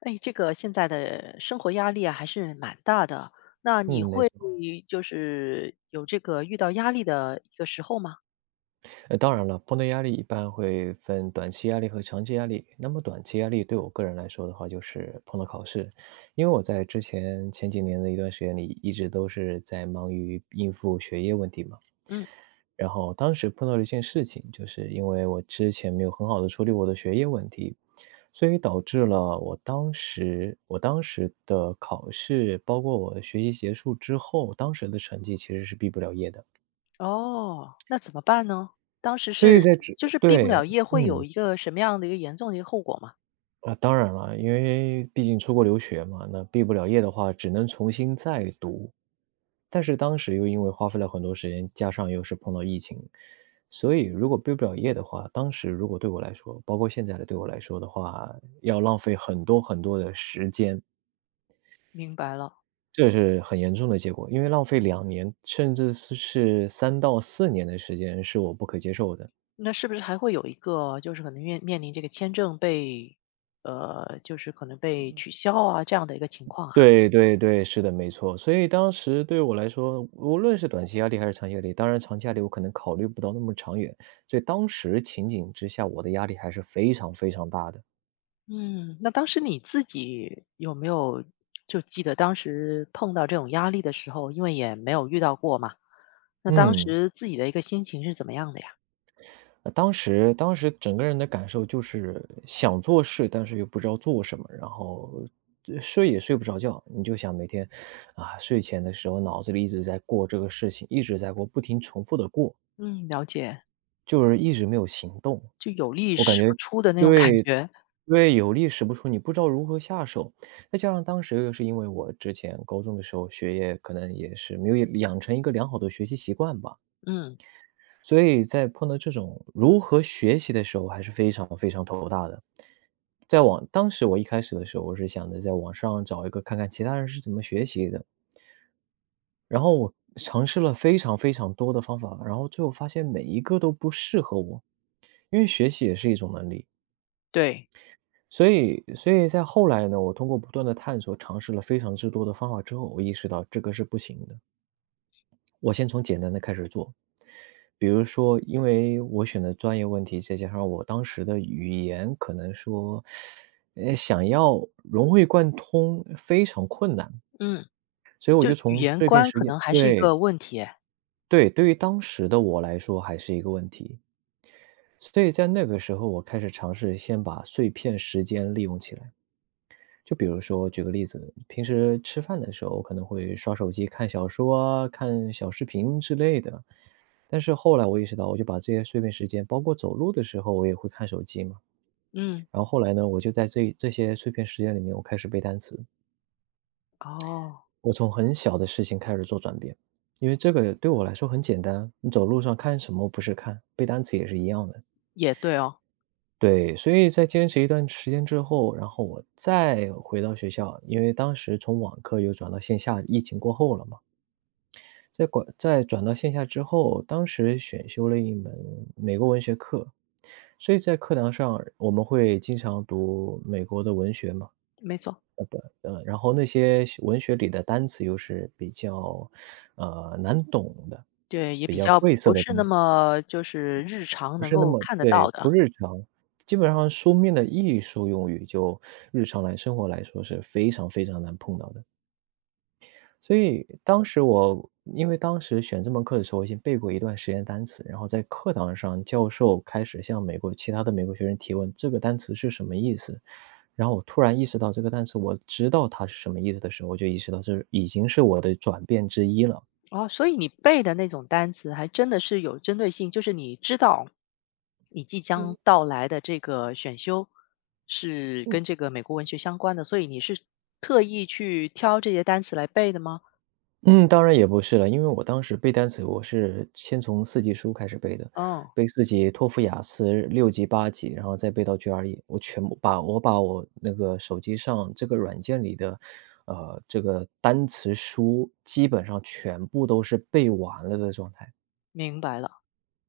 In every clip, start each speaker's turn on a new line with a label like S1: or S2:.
S1: 哎，这个现在的生活压力啊，还是蛮大的。那你
S2: 嗯，没
S1: 会
S2: 错。
S1: 就是有这个遇到压力的一个时候吗？
S2: 当然了，碰到压力一般会分短期压力和长期压力。那么短期压力对我个人来说的话，就是碰到考试，因为我在之前前几年的一段时间里，一直都是在忙于应付学业问题嘛。
S1: 嗯。
S2: 然后当时碰到了一件事情，就是因为我之前没有很好的处理我的学业问题，所以导致了我当时的考试，包括我学习结束之后，当时的成绩其实是毕不了业的。
S1: 哦，那怎么办呢？当时
S2: 所以
S1: 是
S2: 在这
S1: 就是毕不
S2: 对，
S1: 了业，会有
S2: 嗯。
S1: 一个什么样的一个严重的一个后果吗？
S2: 啊，当然了，因为毕竟出国留学嘛，那毕不了业的话，只能重新再读。但是当时又因为花费了很多时间，加上又是碰到疫情，所以如果毕不了业的话，当时如果对我来说，包括现在的对我来说的话，要浪费很多很多的时间，
S1: 明白了。
S2: 这是很严重的结果。因为浪费2年，甚至是3到4年的时间，是我不可接受的。
S1: 那是不是还会有一个就是可能面临这个签证就是可能被取消啊这样的一个情况啊？
S2: 对对对，是的，没错。所以当时对我来说，无论是短期压力还是长期压力，当然长期压力我可能考虑不到那么长远，所以当时情景之下，我的压力还是非常非常大的。
S1: 嗯，那当时你自己就记得当时碰到这种压力的时候，因为也没有遇到过嘛，那当
S2: 嗯，
S1: 时自己的一个心情是怎么样的呀？
S2: 当时整个人的感受就是想做事，但是又不知道做什么，然后睡也睡不着觉，你就想每天啊睡前的时候脑子里一直在过这个事情，一直在过，不停重复的过，
S1: 嗯，了解。
S2: 就是一直没有行动。
S1: 就有力
S2: 我感
S1: 使不
S2: 觉
S1: 出的那
S2: 因
S1: 种感
S2: 为
S1: 觉。
S2: 因为有力使不出，你不知道如何下手。再加上当时又是因为我之前高中的时候学业可能也是没有养成一个良好的学习习惯吧，
S1: 嗯。
S2: 所以在碰到这种如何学习的时候还是非常非常头大的。当时我一开始的时候，我是想着在网上找一个看看其他人是怎么学习的，然后我尝试了非常非常多的方法，然后最后发现每一个都不适合我，因为学习也是一种能力。
S1: 对。
S2: 所以在后来呢，我通过不断的探索，尝试了非常之多的方法之后，我意识到这个是不行的。我先从简单的开始做，比如说，因为我选的专业问题，再加上我当时的语言，可能说，想要融会贯通非常困难，
S1: 嗯，
S2: 所以我
S1: 就
S2: 就
S1: 语
S2: 从
S1: 言
S2: 碎片
S1: 关
S2: 时
S1: 可
S2: 间，
S1: 能还是一
S2: 对
S1: 个问题诶。
S2: 对，对于当时的我来说还是一个问题。所以在那个时候，我开始尝试先把碎片时间利用起来。就比如说举个例子，平时吃饭的时候可能会刷手机、看小说啊、看小视频之类的，但是后来我意识到，我就把这些碎片时间，包括走路的时候我也会看手机嘛，
S1: 嗯。
S2: 然后后来呢，我就在这些碎片时间里面，我开始背单词，
S1: 哦，
S2: 我从很小的事情开始做转变，因为这个对我来说很简单，你走路上看什么不是看，背单词也是一样的。
S1: 也对哦。
S2: 对，所以在坚持一段时间之后，然后我再回到学校，因为当时从网课又转到线下，疫情过后了嘛。在转到线下之后，当时选修了一门美国文学课，所以在课堂上我们会经常读美国的文学嘛，
S1: 没错。
S2: 然后那些文学里的单词又是比较，难懂的，
S1: 对，也
S2: 比
S1: 比
S2: 较
S1: 较
S2: 晦涩
S1: 不
S2: 的
S1: 是那
S2: 单词。
S1: 么就是日常
S2: 不
S1: 能
S2: 是那
S1: 够
S2: 么
S1: 看得
S2: 对，
S1: 到
S2: 不
S1: 的。
S2: 日常。基本上书面的艺术用语，就日常来生活来说是非常非常难碰到的。所以当时我因为当时选这门课的时候，我已经背过一段时间单词，然后在课堂上，教授开始向美国其他的美国学生提问，这个单词是什么意思？然后我突然意识到这个单词，我知道它是什么意思的时候，我就意识到这已经是我的转变之一了。
S1: 哦，所以你背的那种单词还真的是有针对性，就是你知道你即将
S2: 嗯。
S1: 到来的这个选修是跟这个美国文学相关的，所以你是特意去挑这些单词来背的吗？
S2: 嗯，当然也不是了，因为我当时背单词，我是先从四级书开始背的，
S1: 嗯，
S2: 背四级托福、雅思六级、八级，然后再背到 GRE,我全部把我那个手机上这个软件里的，这个单词书基本上全部都是背完了的状态。
S1: 明白了。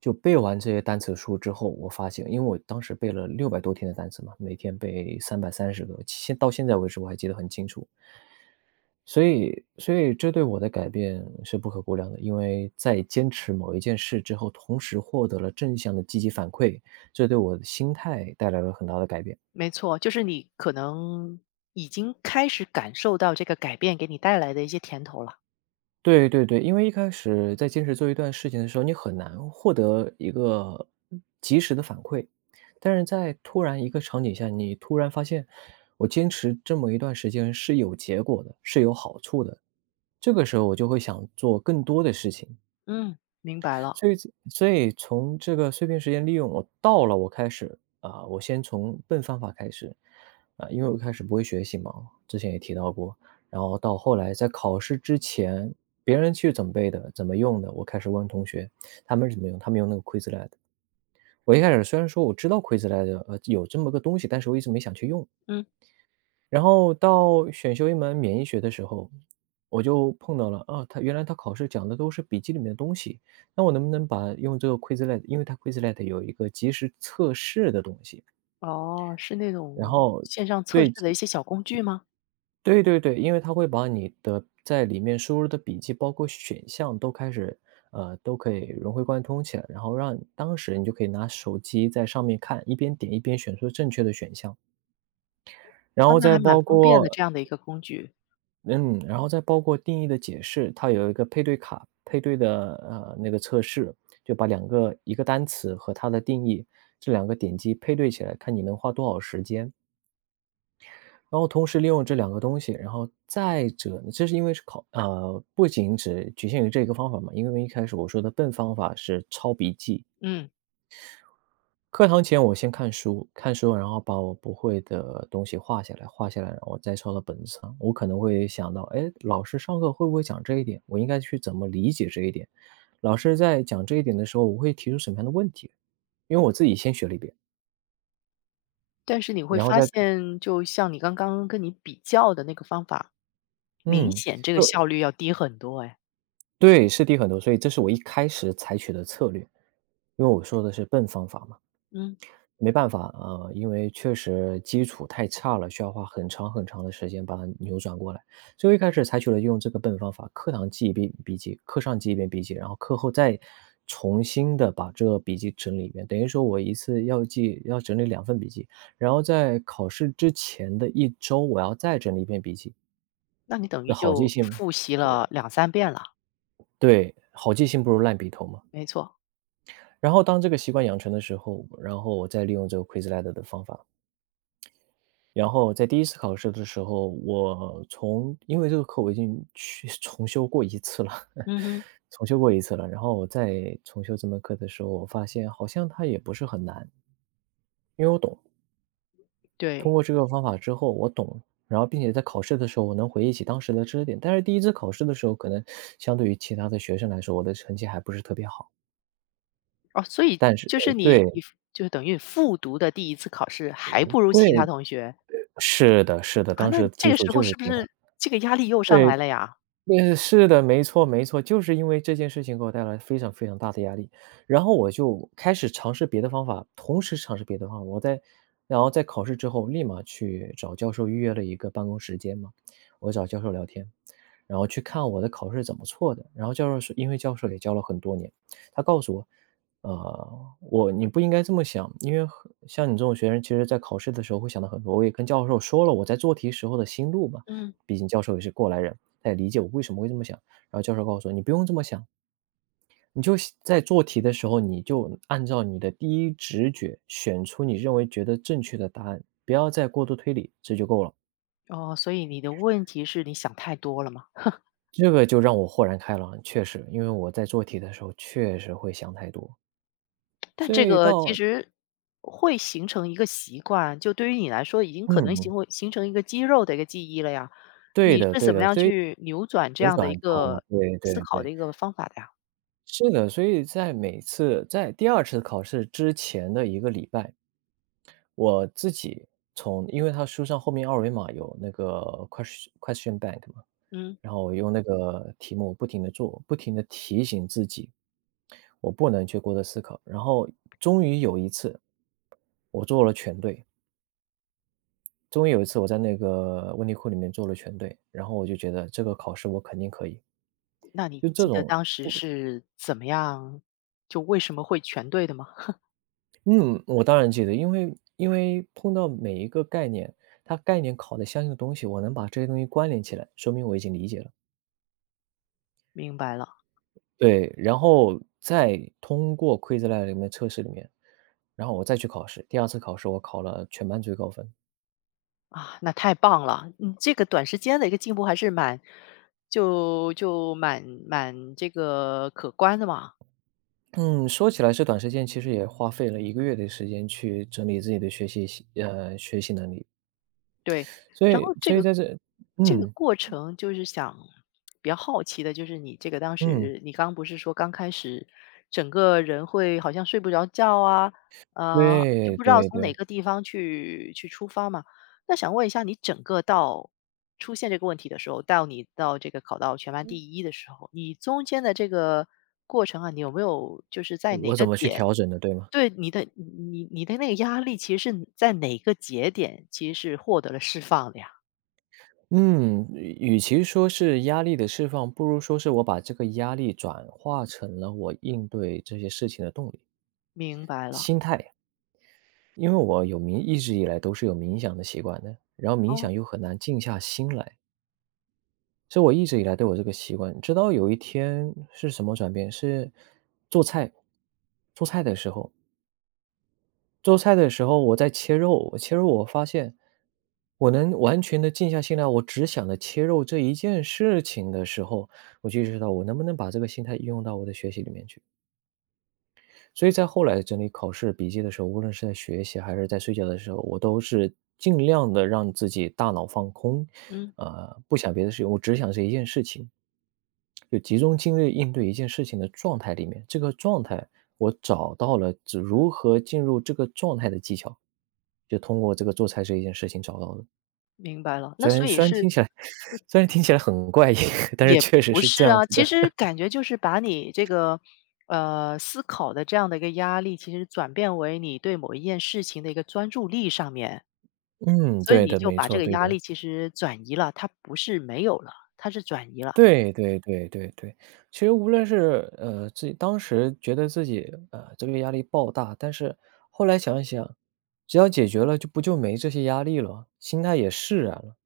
S2: 就背完这些单词书之后，我发现，因为我当时背了600多天的单词嘛，每天背330个，到现在为止我还记得很清楚。所以这对我的改变是不可估量的，因为在坚持某一件事之后，同时获得了正向的积极反馈，这对我的心态带来了很大的改变。
S1: 没错，就是你可能已经开始感受到这个改变给你带来的一些甜头了。
S2: 对对对，因为一开始在坚持做一段事情的时候，你很难获得一个及时的反馈，但是在突然一个场景下，你突然发现我坚持这么一段时间是有结果的，是有好处的，这个时候我就会想做更多的事情。
S1: 嗯，明白了。
S2: 所以所以从这个碎片时间利用，我到了我开始啊、我先从笨方法开始啊、因为我一开始不会学习嘛，之前也提到过，然后到后来在考试之前，别人去怎么背的，怎么用的，我开始问同学他们是怎么用，他们用那个 Quizlet。我一开始虽然说我知道 Quizlet 有这么个东西，但是我一直没想去用。
S1: 嗯。
S2: 然后到选修一门免疫学的时候，我就碰到了，啊，他原来他考试讲的都是笔记里面的东西，那我能不能把用这个 Quizlet 因为它 Quizlet 有一个即时测试的东西，
S1: 哦，是那
S2: 然
S1: 种
S2: 后
S1: 线上测试
S2: 对，
S1: 的一些小工具吗？
S2: 对对对，因为它会把你的在里面输入的笔记，包括选项都开始都可以融会贯通起来，然后让当时你就可以拿手机在上面看，一边点一边选出正确的选项。然
S1: 啊，
S2: 后
S1: 那
S2: 再
S1: 还蛮
S2: 包
S1: 方便的
S2: 括
S1: 这样的一个工具。
S2: 嗯，然后再包括定义的解释，它有一个配对的那个测试，就把一个单词和它的定义这两个点击配对起来，看你能花多少时间。然后同时利用这两个东西，然后再者呢，这是因为不仅只局限于这个方法嘛，因为一开始我说的笨方法是抄笔记，
S1: 嗯。
S2: 课堂前我先看书，看书然后把我不会的东西画下来，画下来然后再抄到本子上。我可能会想到，哎，老师上课会不会讲这一点？我应该去怎么理解这一点？老师在讲这一点的时候，我会提出什么样的问题？因为我自己先学了一遍，
S1: 但是你会
S2: 然后
S1: 发
S2: 再跟
S1: 现，就像你刚刚跟你比较的那个方法，明
S2: 嗯，
S1: 显这个
S2: 就
S1: 效率要低很多哎。
S2: 对，是低很多，所以这是我一开始采取的策略，因为我说的是笨方法嘛。
S1: 嗯，
S2: 没办法啊，因为确实基础太差了，需要花很长很长的时间把它扭转过来。所以我一开始采取了用这个笨方法，课堂记一遍笔记，课上记一遍笔记，然后课后再重新的把这个笔记整理一遍。等于说我一次要记要整理两份笔记，然后在考试之前的一周，我要再整理一遍笔记。
S1: 那你等于
S2: 那好记
S1: 就
S2: 性，
S1: 复习了两三遍了。
S2: 对，好记性不如烂笔头嘛。
S1: 没错。
S2: 然后当这个习惯养成的时候，然后我再利用这个 Quizlet 的方法，然后在第一次考试的时候，因为这个课我已经去 重修过一次了，
S1: 嗯哼。
S2: 重修过一次了。然后我在重修这门课的时候，我发现好像它也不是很难，因为我懂。通
S1: 对。
S2: 过这个方法之后，我懂了，然后并且在考试的时候，我能回忆起当时的知识点。但是第一次考试的时候，可能相对于其他的学生来说，我的成绩还不是特别好。
S1: 哦，所以
S2: 但是
S1: 就
S2: 呃
S1: 是你
S2: 对
S1: 你就是等于复读的第一次考试还不如其他
S2: 对，
S1: 同学。
S2: 是的是的，
S1: 啊，
S2: 当
S1: 那
S2: 时的
S1: 这
S2: 基
S1: 个
S2: 础
S1: 时候
S2: 就是
S1: 是不
S2: 这么大。
S1: 是这个压力又上
S2: 对
S1: 来了呀？
S2: 对，是的，没错没错，就是因为这件事情给我带来非常非常大的压力，然后我就开始尝试别的方法，同时尝试别的方法。然后在考试之后立马去找教授预约了一个办公时间嘛，我找教授聊天，然后去看我的考试怎么错的。然后教授说因为教授也教了很多年，他告诉我，你不应该这么想，因为很像你这种学生，其实在考试的时候会想到很多。我也跟教授说了我在做题时候的心路嘛，
S1: 嗯。
S2: 毕竟教授也是过来人。他也理解我为什么会这么想。然后教授告诉我：“你不用这么想，你就在做题的时候，你就按照你的第一直觉选出你认为觉得正确的答案，不要再过度推理，这就够了。”
S1: 哦，所以你的问题是你想太多了吗？
S2: 这个就让我豁然开朗，确实，因为我在做题的时候确实会想太多，
S1: 但
S2: 所
S1: 这
S2: 以
S1: 个其
S2: 到
S1: 实会形成一个习惯，就对于你来说已经可能
S2: 嗯，
S1: 形成一个肌肉的一个记忆了呀。
S2: 对
S1: 你
S2: 的
S1: 是
S2: 对
S1: 怎么
S2: 的，
S1: 样
S2: 所以
S1: 去扭转这
S2: 扭
S1: 样的一
S2: 转它，
S1: 个
S2: 对
S1: 思
S2: 对
S1: 考的
S2: 对，
S1: 一个方法的呀？
S2: 是的，所以在每次在第二次考试之前的一个礼拜，我自己从因为他书上后面二维码有那个 question bank 嘛，
S1: 嗯，
S2: 然后我用那个题目不停地做，不停地提醒自己，我不能去过多思考。然后终于有一次，我做了全对，终于有一次我在那个问题库里面做了全对，然后我就觉得这个考试我肯定可以。
S1: 那你
S2: 就这
S1: 记得
S2: 种
S1: 当时是怎么样，就为什么会全对的吗？
S2: 嗯，我当然记得，因为碰到每一个概念，它概念考的相应的东西，我能把这些东西关联起来，说明我已经理解了。
S1: 明白了。
S2: 对，然后再通过 Quizlet 里面的测试里面，然后我再去考试。第二次考试我考了全班最高分。
S1: 啊，那太棒了！嗯，这个短时间的一个进步还是蛮就就蛮蛮这个可观的嘛。
S2: 嗯，说起来是短时间，其实也花费了一个月的时间去整理自己的学习能力。
S1: 对，
S2: 所
S1: 然
S2: 以
S1: 后这
S2: 所以
S1: 个
S2: 在这嗯，
S1: 过程就是想比较好奇的，就是你这个当
S2: 嗯，
S1: 时你刚不是说刚开始整个人会好像睡不着觉啊，就
S2: 对
S1: 不知道
S2: 对
S1: 从哪
S2: 对，
S1: 个地方去出发嘛？那想问一下，你整个到出现这个问题的时候，到你到这个考到全班
S2: 嗯
S1: 第一的时候，你中间的这个过程啊，你有没有就是在哪
S2: 我
S1: 个
S2: 怎么去
S1: 点
S2: 调整的，对吗？
S1: 对，你的那个压力其实是在哪个节点，其实是获得了释放的呀？
S2: 嗯，与其说是压力的释放，不如说是我把这个压力转化成了我应对这些事情的动力，
S1: 明白了。
S2: 心态。因为我有冥一直以来都是有冥想的习惯的，然后冥
S1: 哦。
S2: 想又很难静下心来，所以我一直以来都有这个习惯。直到有一天是什么转变？是做菜，做菜的时候，做菜的时候我在切肉，我切肉我发现我能完全的静下心来，我只想着切肉这一件事情的时候，我就意识到我能不能把这个心态应用到我的学习里面去。所以在后来整理考试笔记的时候，无论是在学习还是在睡觉的时候，我都是尽量的让自己大脑放空，
S1: 嗯，
S2: 不想别的事情，我只想这一件事情。就集中精力应对一件事情的状态里面，这个状态我找到了只如何进入这个状态的技巧，就通过这个做菜这一件事情找到的。
S1: 明白了。那
S2: 虽
S1: 所
S2: 然
S1: 以
S2: 虽然
S1: 是
S2: 听起来
S1: 嗯
S2: 虽然听起来很怪异，但是确实
S1: 不
S2: 是这
S1: 是
S2: 样
S1: 啊，
S2: 子
S1: 其
S2: 的。
S1: 实感觉就是把你这个，思考的这样的一个压力，其实转变为你对某一件事情的一个专注力上面。
S2: 嗯，
S1: 所以
S2: 对
S1: 你
S2: 的，
S1: 就
S2: 没
S1: 把这
S2: 错，
S1: 个
S2: 对
S1: 压力
S2: 的。
S1: 其实转移了，它不是没有了，它是转移了。
S2: 对对对对对，其实无论是，自己当时觉得自己，这个压力爆大，但是后来想一想，只要解决了就不就没这些压力了，心态也释然了，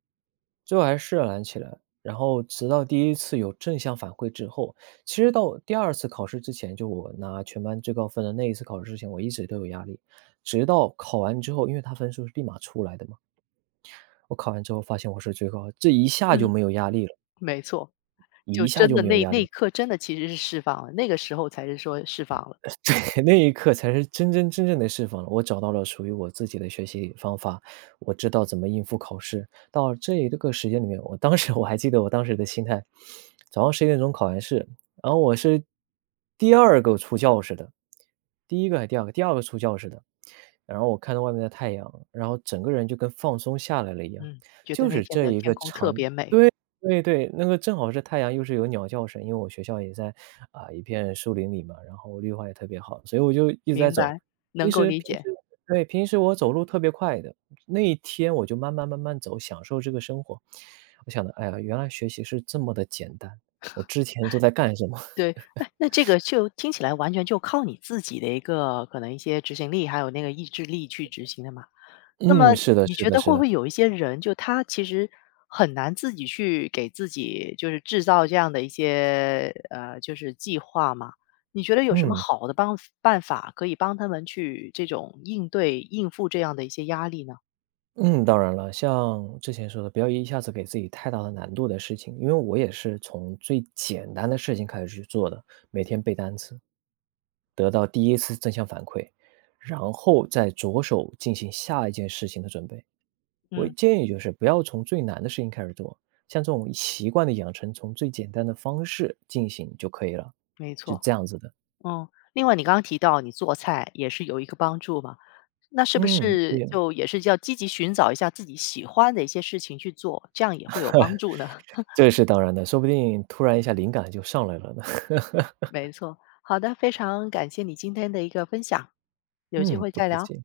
S2: 最后还释然起来。然后直到第一次有正向反馈之后，其实到第二次考试之前，就我拿全班最高分的那一次考试之前，我一直都有压力，直到考完之后，因为他分数是立马出来的嘛，我考完之后发现我是最高，这一下就
S1: 嗯，
S2: 没有压力了，
S1: 没错。就
S2: 一下
S1: 真
S2: 就
S1: 的
S2: 没有
S1: 那
S2: 压力
S1: 那一
S2: 了。
S1: 刻真的其实是释放了，那个时候才是说释放了。
S2: 那一刻才是真真正的释放了。我找到了属于我自己的学习方法，我知道怎么应付考试。到这一个时间里面，我当时 我还记得我当时的心态，早上11点钟考完试，然后我是第二个出教室的，第一个还是第二个？第二个出教室的。然后我看到外面的太阳，然后整个人就跟放松下来了一样。
S1: 嗯，觉得
S2: 就
S1: 那
S2: 是
S1: 天
S2: 这
S1: 的
S2: 一
S1: 天
S2: 个
S1: 空特
S2: 长
S1: 别美。
S2: 对对，那个正好是太阳，又是有鸟叫声，因为我学校也在啊、一片树林里嘛，然后绿化也特别好，所以我就一直在
S1: 明
S2: 走。
S1: 白，
S2: 平
S1: 能够
S2: 时
S1: 理
S2: 平
S1: 解。
S2: 时对平时我走路特别快的，那一天我就慢慢走，享受这个生活。我想的，哎呀，原来学习是这么的简单，我之前都在干什么？
S1: 对，那这个就听起来完全就靠你自己的一个可能一些执行力，还有那个意志力去执行的嘛。那
S2: 嗯，
S1: 么
S2: 是的，
S1: 你
S2: 是
S1: 觉
S2: 的，
S1: 得
S2: 是
S1: 会不
S2: 的，
S1: 会有一些人，就他其实很难自己去给自己就是制造这样的一些就是计划嘛？你觉得有什么
S2: 嗯。
S1: 好的办法可以帮他们去这种应付这样的一些压力呢？
S2: 嗯，当然了，像之前说的，不要一下子给自己太大的难度的事情，因为我也是从最简单的事情开始去做的，每天背单词，得到第一次正向反馈，然后再着手进行下一件事情的准备。我
S1: 嗯，
S2: 建议就是不要从最难的事情开始做，像这种习惯的养成，从最简单的方式进行就可以了，
S1: 没
S2: 是
S1: 错。
S2: 这样子的。
S1: 嗯。另外，你刚刚提到你做菜也是有一个帮助嘛，那是不
S2: 嗯，
S1: 是
S2: 也
S1: 就也是要积极寻找一下自己喜欢的一些事情去做，这样也会有帮助呢？
S2: 这是当然的，说不定突然一下灵感就上来了呢。
S1: 没错，好的，非常感谢你今天的一个分享，有机
S2: 嗯，
S1: 会
S2: 不
S1: 再
S2: 客
S1: 聊。
S2: 气。